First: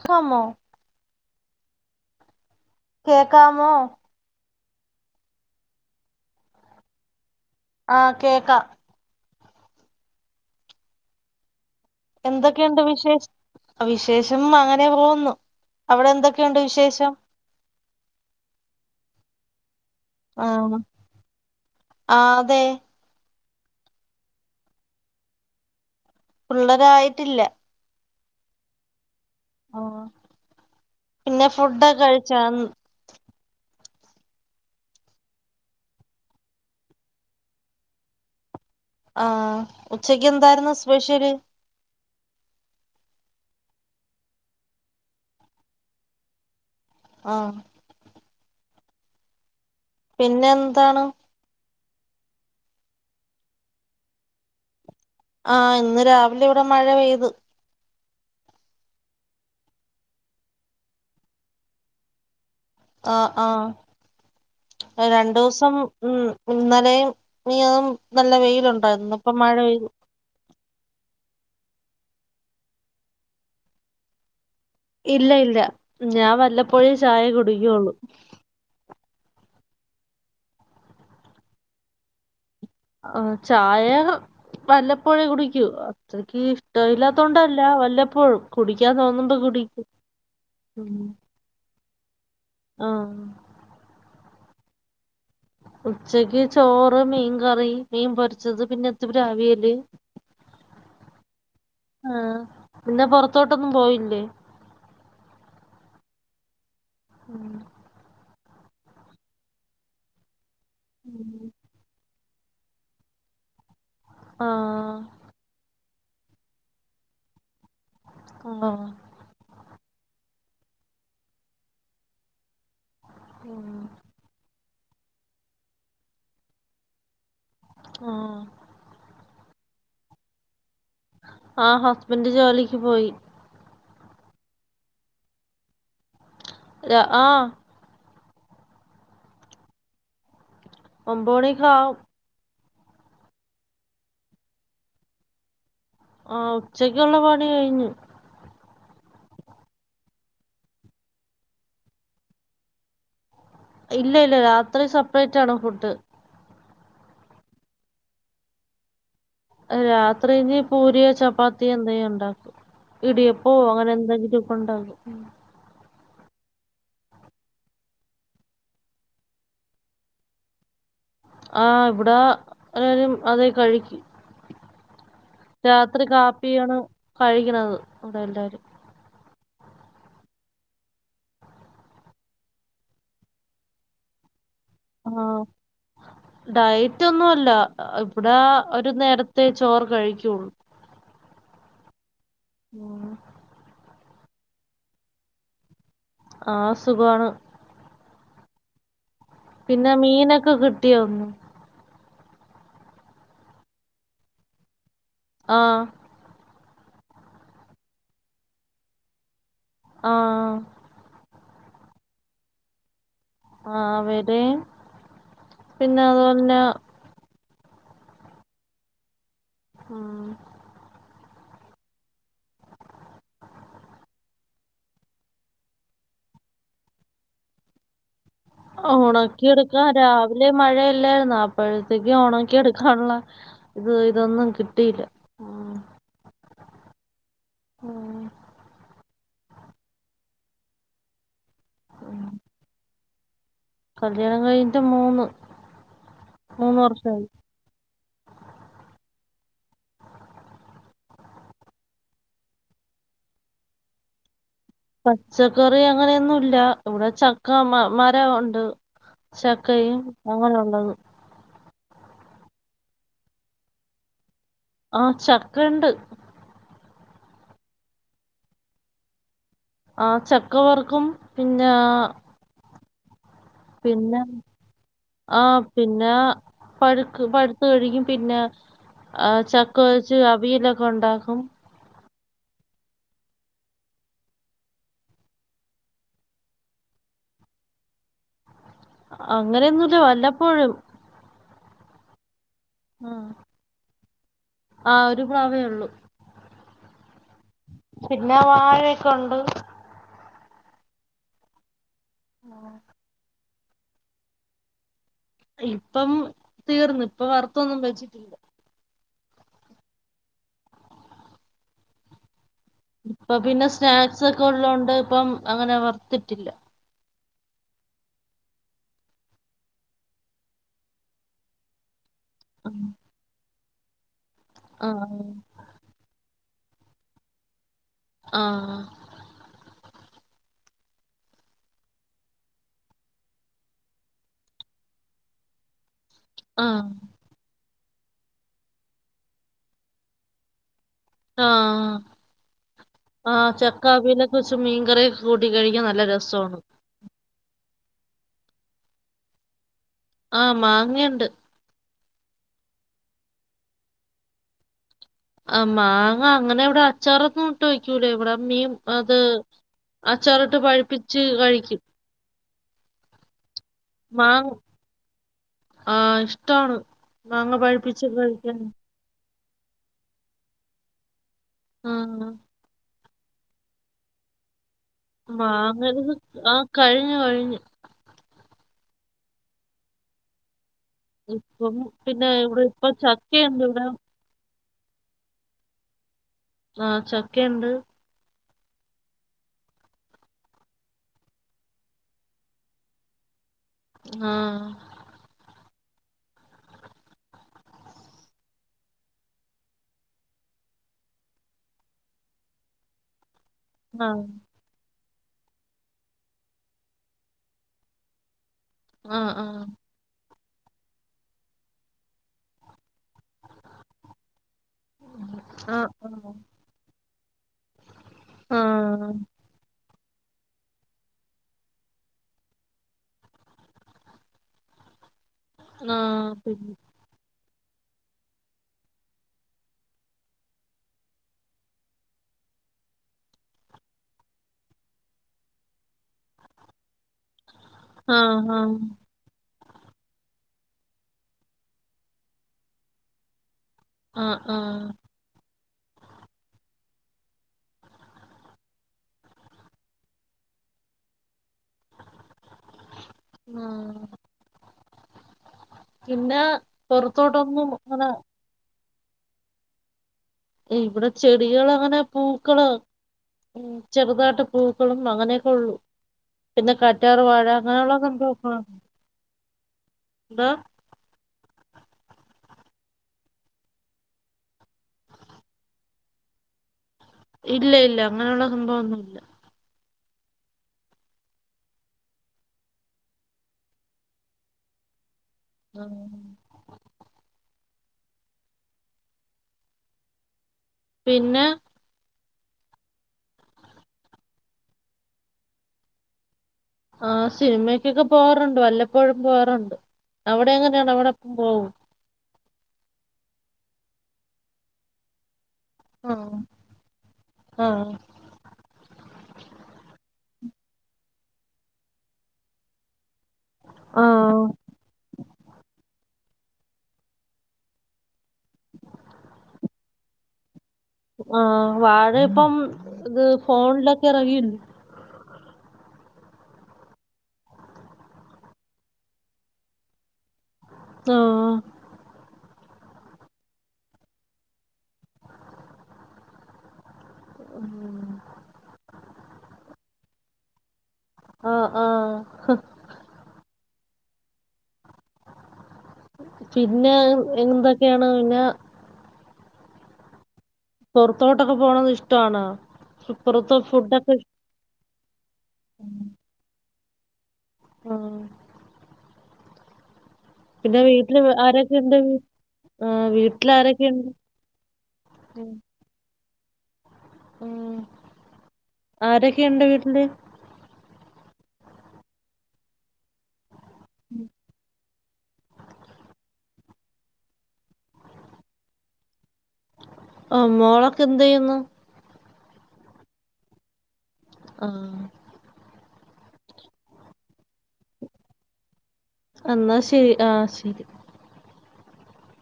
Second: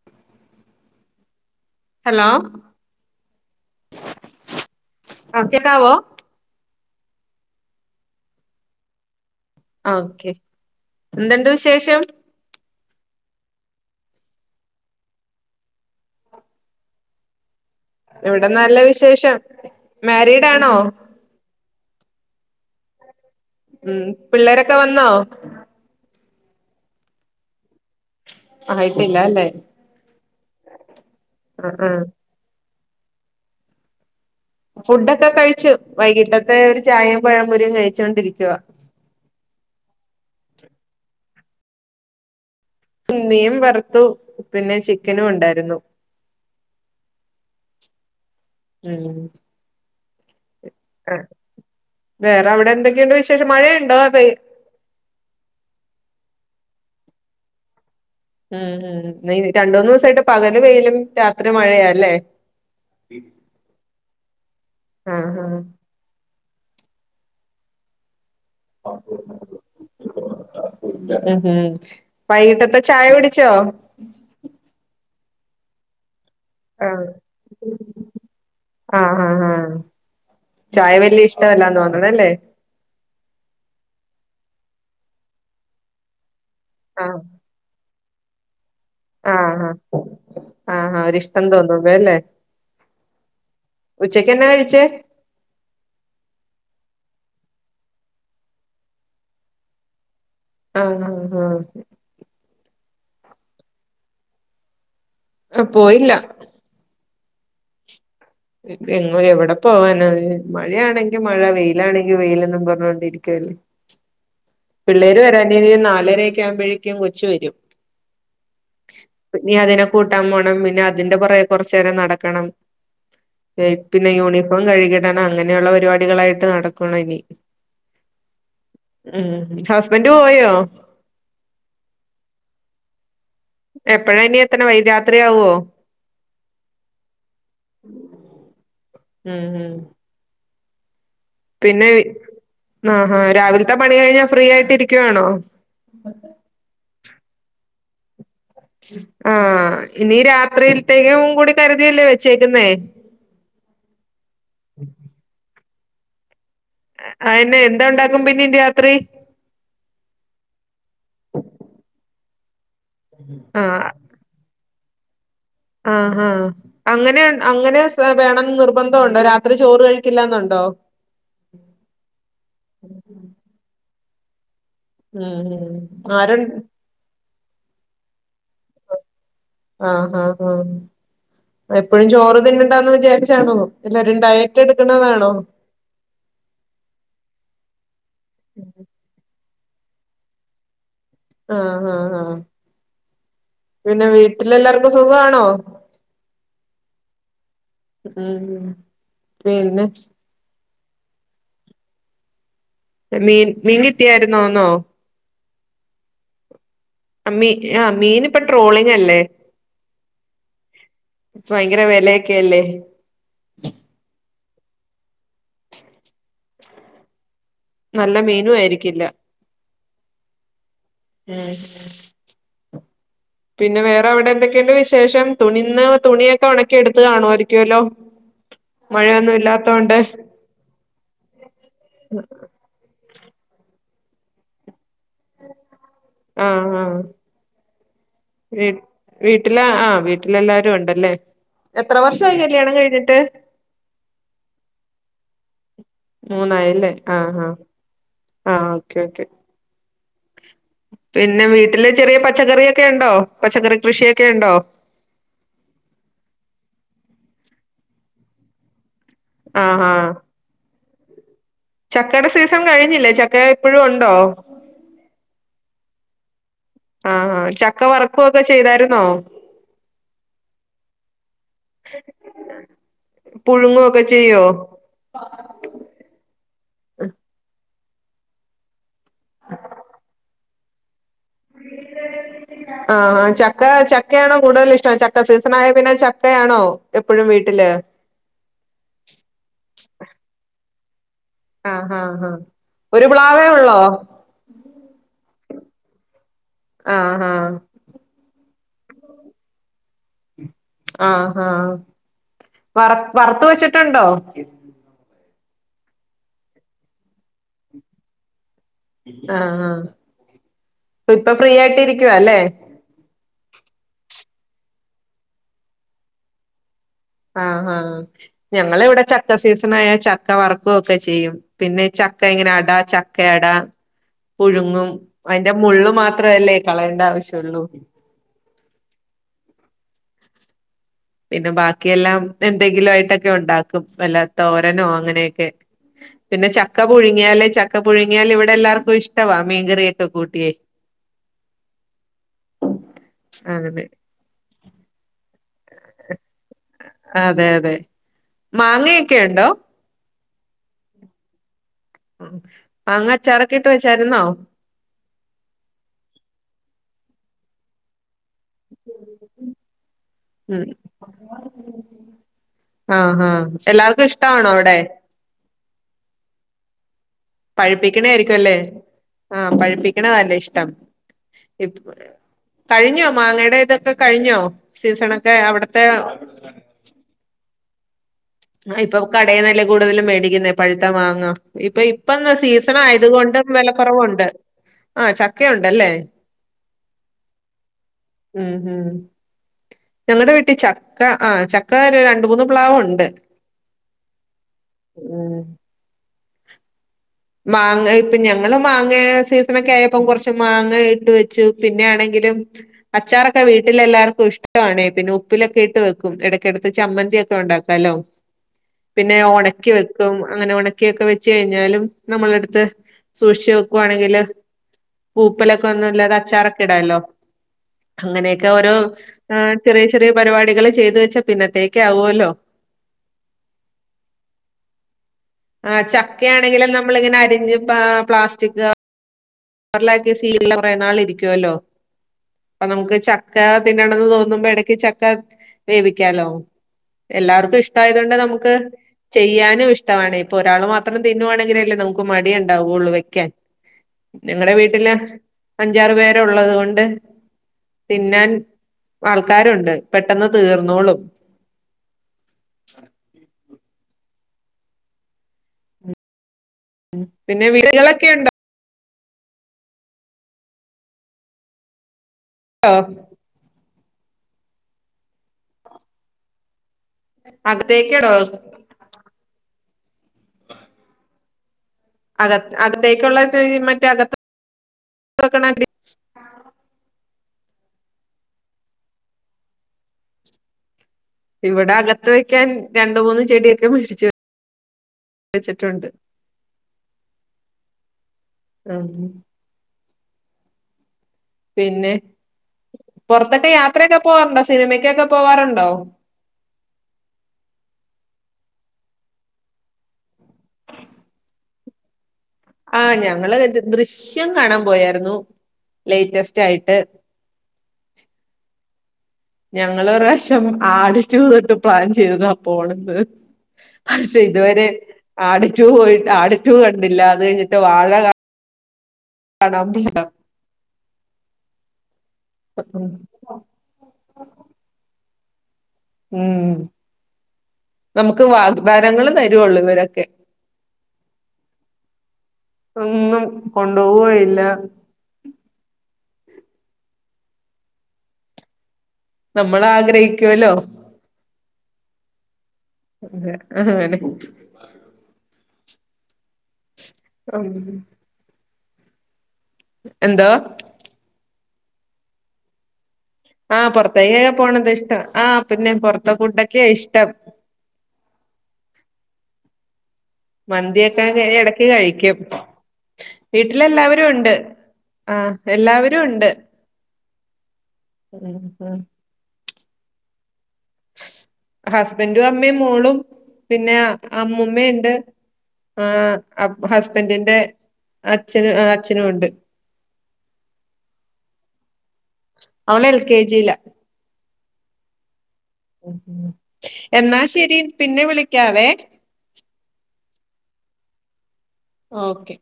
ഹമോ hello കേക്കാമോ അ കേക്കാവോ ആ കേക്ക ആ ഓക്കെ എന്തണ്ട് വി ശേഷം ണ്ട് വിശേഷ വിശേഷം അങ്ങനെ പോകുന്നു അവിടെ എന്തൊക്കെയുണ്ട് വിശേഷം ഇവിടെ നല്ല വിശേഷം മാരിഡാണോ ആ അതെ ഉം പിള്ളേരൊക്കെ വന്നോ പിള്ളരായിട്ടില്ല ആയിട് ആ പിന്നെ ആ ഫുഡൊക്കെ ആ കഴിച്ചാ ഫുഡൊക്കെ കഴിച്ചു വൈകിട്ടത്തെ ഒരു ചായയും പഴമ്പൊരിയും കഴിച്ചോണ്ടിരിക്കുവ ആ ഉച്ചക്ക് എന്തായിരുന്നു സ്പെഷ്യല് മീൻ വറുത്തു പിന്നെ ചിക്കനും ഉണ്ടായിരുന്നു ആ ഉം പിന്നെ താണ് ആ വേറെ അവിടെ എന്തൊക്കെയുണ്ട് വിശേഷം മഴയുണ്ടോ വെയി ആ ഇന്ന് രാവിലെ ഇവിടെ മഴ പെയ്തു ഉം ഉ വെയ്ല് രണ്ട് മൂന്ന് ദിവസമായിട്ട് പകല് വെയിലും രാത്രി മഴയാല്ലേ ആ ആ ആ രണ്ട് ആ ദിവസം ഉം ഇന്നലെയും മിനിയാന്നും നല്ല വെയിലുണ്ടായിരുന്നു ഇപ്പ മഴ പെയ്തു ഉം ഉം വൈകിട്ടത്തെ ചായ കുടിച്ചോ ഇല്ല ഇല്ല ഞാൻ വല്ലപ്പോഴേ ചായ കുടിക്കുള്ളൂ ആ ആആ ചായ വലിയ ഇഷ്ടമല്ലാന്ന് തോനാന്നുല്ലേ ആ ചായ വല്ലപ്പോഴേ കുടിക്കൂ അത്രയ്ക്ക് ഇഷ് ഇഷ്ട ഇലാത്തൊണ്ടല്ല വല്ല പ്പോഴും ആ ആ ഒരിഷ്ടം തോന്നുമ്പോ വേല്ലേ ആ ഉച്ചക്ക് എന്നാ കഴിച്ചേ ഉച്ചക്ക് ചോറ് മീൻ കറി മീൻ പൊരിച്ചത് പിന്നെ ഇത്പര് അവിയല് ആഹ് ആഹ ആഹ് ആഹ് പിന്നെ പുറത്തോട്ടൊന്നും പോയില്ലേ അ പോയില്ല ഉം എവിടെ പോവാന മഴയാ ആണെങ്കിൽ മഴ വെയിലാണെങ്കിൽ വെയിൽ പറഞ്ഞൊണ്ടിരിക്കുവല്ലേ ആഹ് പിള്ളേര് വരാൻ ഇനി രക്കെ ആവുമ്പോഴേക്കും കൊച്ചു വരും ഉണ്ട ഇനി [unintelligible] അതിനെ കൂട്ടാൻ പോണം പിന്നെ അതിന്റെ പുറകെ കുറച്ച നേരം നടക്കണം പിന്നെ യൂണിഫോം കഴുകി ഇട ടണം അങ്ങനെയുള്ള പരിപാടികളായിട്ട് നടക്കണം ഇനി ആഹ് ആഹ ഹുസ്ബൻറ് പോയോ ആ ഹസ്ബൻഡ് ജോലിക്ക് പോയി എപ്പഴാ ഇനി എത്ത ഇനി വൈ രാത്രിയാവുവോ അ ആഹ ഉ [inaudible] ഉം ഉം ഒമ്പത് മണിക്കാവും ആഹഹ രാവിലത്തെ പണി കഴിഞ്ഞാ ഫ്രീ ആയിട്ട് ഇരിക്കുവാണോ ആ ഉച്ചക്കുള്ള പണി കഴിഞ്ഞു ആഹ ഇനി രാത്രിയിലത്തേക്കും കൂടി കരുതില്ലേ വെച്ചേക്കുന്നേ ഇല്ല ഇല്ല രാത്രി സപ്രൈറ്റ് ആണ് ഫുഡ് ട് അയിഎന്താ ഉണ്ടാക്കും പിന്നെ രാത്രി രാത്രി ഇനി ഇടിയപ്പം അങ്ങനെ എന്താങ്കിലും ണ്ടാക്കും ആഹഹ അങ്ങനെ അങ്ങനെ വേണം നിർബന്ധുണ്ടോ രാത്രി ചോറ് കഴിക്കില്ലന്നുണ്ടോ ആ ഇവിട എല്ലാരും അതെ കഴിക്കൂ ഉം ആരെ കാപ്പിയാണ് കഴിക്കണത് അവിടെ എല്ലാരും ആഹ് ആഹ ആ എപ്പോഴും ചോറ് തിന്നണ്ടന്ന് വിചാരിച്ചാണോ എല്ലരുംണ്ടായേ ആഹ ഡയറ്റ് ഒന്നു അല്ല ഇവിടെ ഒരു നേര ത്തെ ചോറ് കഴിക്കുള്ളൂ ആഹ് ഹ ഹ ഉം പിന്നെ വീട്ടിലെല്ലാർക്കും സുഖമാണോ ആ സുഖാണ് ഉം പിന്നെ മീനൊക്കെ കിട്ട് ട്ടിയോ ഇന്ന്? മീൻ മീൻ കിട്ടിയാരുന്നോന്നോ? ആഹ് മീ ആ മീൻ ഇപ്പൊ ട്രോളിങ് അല്ലേ ആ ആഹ് ഭയങ്കര വിലയൊക്കെയല്ലേ ആ അവിടെം പിന്നെ അതുപോലന്നെ നല്ല മീനും ആയിരിക്കില്ല ആഹ് ഉം പിന്നെ വേറെ അവിടെ എന്തൊക്കെയുണ്ട് വിശേഷം തുണിന്ന് തുണിയൊക്കെ ഒണക്കി എടുത്ത് കാണുവായിരിക്കുവല്ലോ ആ ഒണക്കിയെടുക്കാൻ രാവിലെ മഴയക് ഇല്ലായിരുന്നോ അപ് അപ്പഴത്തേക്ക് ണക്കി എടുക്കാനൊള്ള ഇത് ഇതൊന്നും കിട്ടിയില്ല ഉം ആഹ് ആഹ് ഉം. [unintelligible] വീട്ടില ആ വീട്ടിലെല്ലാരും ഒണ്ടല്ലേ, എത്ര വർഷവായി കല്യാണം കഴിഞ്ഞിട്ട്? കല്യാണം കഴിഞ്ഞിട്ട് മൂന്ന് മൂന്ന് മൂന്നായല്ലേ വർഷമായി ആഹ് ആഹ് ആഹ് ഓക്കെ ഓക്കെ പിന്നെ വീട്ടില് ചെറിയ പച്ചക്കറിയൊക്കെ ഉണ്ടോ പച്ചക്കറി കൃഷിയൊക്കെ ഉണ്ടോ പച്ചക്കറി അങ്ങനെയൊന്നും ഇല്ല ഇവിടെ ചക്ക മ മരോണ്ട് ആഹ് ചക്കയും ആഹ് അങ്ങനെ ഒള്ളത് ചക്കയുടെ സീസൺ കഴിഞ്ഞില്ലേ ചക്ക ഇപ്പഴും ഒണ്ടോ ആ ചക്ക ഇണ്ട് ആഹ് ആഹ് ആ ചക്കവറുക്കുവൊക്കെ ചെയ്തായിരുന്നോ? ആ ചക്കവറുക്കും പിന്നാ പുഴുങ്ങുവൊക്കെ പിന്ന ചെയ്യോ ആ പിന്നാ പഴുക്കും പഴുത്ത് കഴിക്കും പിന്നാ ആ ചക്കവച്ച് അവിയല് ഒക് ഒണ്ടാക്കും ആഹ് ആഹ് ചക്ക ചക്കയാണോ കൂടുതൽ ഇഷ്ടം ചക്ക സീസണായ പിന്നെ ചക്കയാണോ എപ്പഴും വീട്ടില് അങ്ങനെയൊന്നുമില്ല വല്ലപ്പോഴും ആഹ് ആഹ് ആഹ് ഒരു ആ പ്ലാവേ ഉള്ളോ ആ ഒരു പ്ലാവേ ഒള്ളൂ ആഹ് ആഹ് പിന്നെ വാഴയൊക്കെ ഒണ്ട് ആഹ് ആഹ് വറക് വറത്ത് വെച്ചിട്ട് ട്ടണ്ടോ ഇപ്പം തീർന്ന് ഇപ്പ വറുത്തൊന്നും വച്ചിട്ടില്ല ആ അ ഇപ്പൊ ഫ്രീ ആയിട്ട് ഇരിക്കുവ അല്ലേ ഇപ്പൊ പിന്നെ സ്നാക്സ് ഒക്കെ ഉള്ളതൊണ്ട് ഇപ്പം അങ്ങനെ വർത്തിട്ടില്ല ആ ആ ഞങ്ങള് ഇവിടെ ചക്ക സീസൺ ആയാൽ ചക്ക വർക്ക ഒക്കെ ചെയ്യും പിന്നെ ച ചക്ക ഇങ്ങനെ അടാ ആഹ് ചക്ക അടാ പുഴുങ്ങും അതിന്റെ മുള്ള് മാത്രവല്ലേ കളയേണ്ട ആവശ്യവുള്ളൂ ആ പിന്നെ ബാക്കിയെല്ലാം എന്തെങ്കിലും ആയിട്ടൊക്കെ ഉണ്ടാക്കും വല്ലാ തോരനോ അങ്ങനെയൊക്കെ പിന്നെ ചക്ക ആഹ് പുഴുങ്ങിയാലേ ച ക്കെ പുഴങ്ങിയാൽ ഇവിടെ എല്ലർക്ക ഇഷ്ടവാ മീൻകറിയൊക്കെ കൂട്ടിയേ ആ ആ അങ്ങനെ ചക്ക അവിയൽഒക്കെ വച്ച മീൻ കറി കൂട്ടി കൂട്ടി കഴിക്കൻ നല്ല രസമാണ് അതെ അതെ മാങ്ങയൊക്കെ ഉണ്ടോ ആ മാങ്ങയുണ്ട് മാങ്ങ അച്ചാർ ഒക്കെ ഇട്ട് വെച്ചായിരുന്നോ ആ മാങ്ങ അങ്ങനെ ഇവിടെ അച്ചാറന്നും ഇട്ട് വയ്ക്കൂലേ ഇവിടെ അമ്മീ അത് അച്ചാറിട്ട് ഉം പഴിപ്പിച്ച് കഴിക്ക ആഹ് ആ എല്ലാർക്കും ഇഷ്ടമാണോ മാങ്ങ അവിടെ ട്ടാണ് മാങ്ങ പഴിപ്പിച്ചിട്ട കഴിക്ക ആ പഴിപ്പിക്കണ നല്ല ഇഷ്ടം ആഹ് കഴിഞ്ഞ മാങ്ങയുടെ ഇതൊക്കെ കഴിഞ്ഞോ സീസണൊക്കെ അവിടത്തെ മാങ്ങ ആ കഴിഞ്ഞു കഴിഞ്ഞു ഇപ്പൊ കടയിനല്ലേ കൂടുതലും മേടിക്കുന്ന പ്പഴുത്ത മാങ്ങ ഇപ്പം ഇപ്പൊ പിന്നെ ഇപ്പന്താ ഇവിടെ സീസൺ ഇപ്പൊ ആയത് കൊണ്ടും ചക്കയുണ്ട് ഇവിടെ വിലക്കുറവുണ്ട് ആ ചക്കയുണ്ടല്ലേ ആ ചക്കയുണ്ട് ഉം ഉം ഞങ്ങളടെ വീട്ടിൽ ചക്ക ആ ചക്ക രണ്ട് മൂന്ന് പ്ലാവുണ്ട് ആഹ ഉം മാങ്ങ ഇപ്പൊ ഞങ്ങള് മാങ്ങ സീസണൊക്കെ ആയപ്പോ കുറച്ച് മാങ്ങ ഇട്ട് വെച്ചു പിന്നെ ആണെങ്കിലും അച്ചാറൊക്കെ ആ വീട്ടിലെല്ലാർക്കും ഇഷ്ടമാണ് പിന്നെ ഉപ്പിലൊക്കെ ഇട്ട് വെക്കും ഇടയ്ക്കിടത്ത് ചമ്മന്തി ഒക്കെ ഉണ്ടാക്കാലോ പിന്നെ ആ ആ ഉണക്കി വെക്കും അങ്ങനെ ഉണക്കിയൊക്കെ വെച്ച് കഴിഞ്ഞാലും നമ്മള അടുത്ത്- സൂക്ഷിച്ച് വെക്കുവാണെങ്കില് പൂപ്പലൊക്കെ ആ ഒന്നുമല്ലാതെ അച്ചാറൊക്കെ ഇടാമല്ലോ അങ്ങനെയൊക്കെ ആ ഓരോ ചെറിയ ചെറിയ പരിപാടികൾ ചെയ്തു വെച്ചാ പിന്നത്തേക്ക്‌ ആവുമല്ലോ ആ ചക്കയാണെങ്കിലും നമ്മ- അരിഞ്ഞ് പ്ലാസ്റ്റിക് കവറിൽ ആക്കി [unintelligible] കുറേ നാൾ ഇരിക്കുവല്ലേ നമുക്ക് ചക്ക തിന്നണമെന്ന് തോന്നിയാൽ ചക്ക വേവിക്ക- ക്കാലോ എല്ലാവർക്കും ഇഷ്ടമായതു കൊണ്ട് ആ നമുക്ക് ആ ചെയ്യാനും ഇഷ്ട ഇഷ്ടമാണ് ഇപ്പോ ഒരാൾ മാത്രം തിന്നുവാണെങ്കിൽഅല്ലെ നമുക്ക് മടി ഉണ്ടാവുള്ളൂ വെക്കാൻ ആ ഞങ്ങളടെ ആ വീട്ടിലെ അഞ്ചാറ് പേരുള്ളത് കൊണ്ട് തിന്നാൻ ആൾക്കാരുണ്ട് പെട്ടെന്ന് തീർന്നോളും ആ [inaudible] പിന്ന- പിന്നെ വീടുകളൊക്കെ ഉണ്ടോ ഇവിടെ ചെടികൾ അങ്ങനെ പൂക്കള് ചെറുതാട്ട്പ്പൂക്കളും അങ്ങനെ ഉള്ളൂ പിന്നെ കാറ്റാർ വാഴ അങ്ങനെയുള്ള അകത്തേക്കടോ സംഭവക്ക [unintelligible] ആഹ അകത്തേക്കുള്ളത് മറ്റേ അകത്ത് വെക്കണ ഗ്രീൻ ഇല്ല ഇല്ല അങ്ങനെയുള്ള സംഭവമൊന്നുമല്ല ഇവിടെ അകത്ത് വെക്കാൻ രണ്ട് മൂന്ന് ചെടിയൊക്കെ മേടിച്ചു വെച്ചിട്ടുണ്ട് ആഹ [unintelligible] ആഹ പിന്നെ പിന്നെ പുറത്തൊക്കെ യാത്രയൊക്കെ പോവാറുണ്ടോ സിനിമക്കൊക്കെ പോവാറുണ്ടോ ആ സിനിമക്കൊക്കെ പോവാറുണ്ട് വല്ലപ്പോഴും പോകാറുണ്ട് അവിടെ എങ്ങനെയാണ് അവിടെപോകുമോ പോകുവൊ? ആഹ ഞങ്ങള് ദൃശ്യം കാണാൻ പോയായിരുന്നു ആഹ് ലേറ്റസ്റ്റ് ആയിട്ട്- ആഹ് ഞങ്ങള് ഒരു പ്രാവശ്യം ആട് ടു തൊട്ട് പ്ലാൻ ചെയ്തതാ പോണന്ന് ആഹ് ഇതുവരെ ആട് ടു പോയിട്ട് ആട് ആട് റ്റു കണ്ടിട്ടില്ല അത് കൈഞ്ഞിട്ട് വാഴ കാ [unintelligible] ആഹ വാഴ ഇപ്പം ഇത് ഫോണ്ലൊക്കെ എറങ്ങില്ല ഉം നമുക്ക് വാഗ്ദാനങ്ങളു തരുവൊള്ളു ഇവരൊക്കെ ആ ഒന്നും കൊണ്ടുപോയില്ല ഉം നമ്മളാഗ്രഹിക്കൂല്ലോ ആ ആ അതെ ആതന്നെ പിന്നെ ഉം എന്തൊക്കെയാണ് പിന്നെ എന്തോ പൊറത്തോട്ടൊക്കെ പോണത് ഇഷ്ടാണോ പുറത്ത് ആ ഫുഡൊക്കെ ഇഷ് പൊറത്തേക്കൊക്കെ പോണതിഷ്ടാ ആ പിന്നെ പൊർതെ ഫുഡൊക്കയ ഇഷ് ടപ് ആ മന്തിയൊക്കെ വീട്ടില് കേറി എടക് ആരൊക്കെയുണ്ട് കഴിക്കും ആഹ് വീട്ടില് വീട്ടിലെല്ലാവരും ആരൊക്കെയുണ്ട് ഉണ്ട് ആ എല്ലാവരും ഉണ്ട് ഉം ഉം ഉം ആര് യൊണ്ട് വീട്ടില് ഹസ്ബന്റും അമ്മേം മോളും പിന്നെ ആ അമ്മൂമ്മയിണ്ട് ആ അപ്പൊ ഹസ്ബന്റിന്റെ അച്ഛനു ആ അച്ഛനുവൊണ്ട് ആ മോളൊക്കെ എന്തെയുന്നു അവനെൽകേ ജിലാ ആ ഉം എന്നാ ശെരി പിന്നെ വിളിക്കാവേ അന്നാ ശെരി ആ ശെരി ഓക്കെ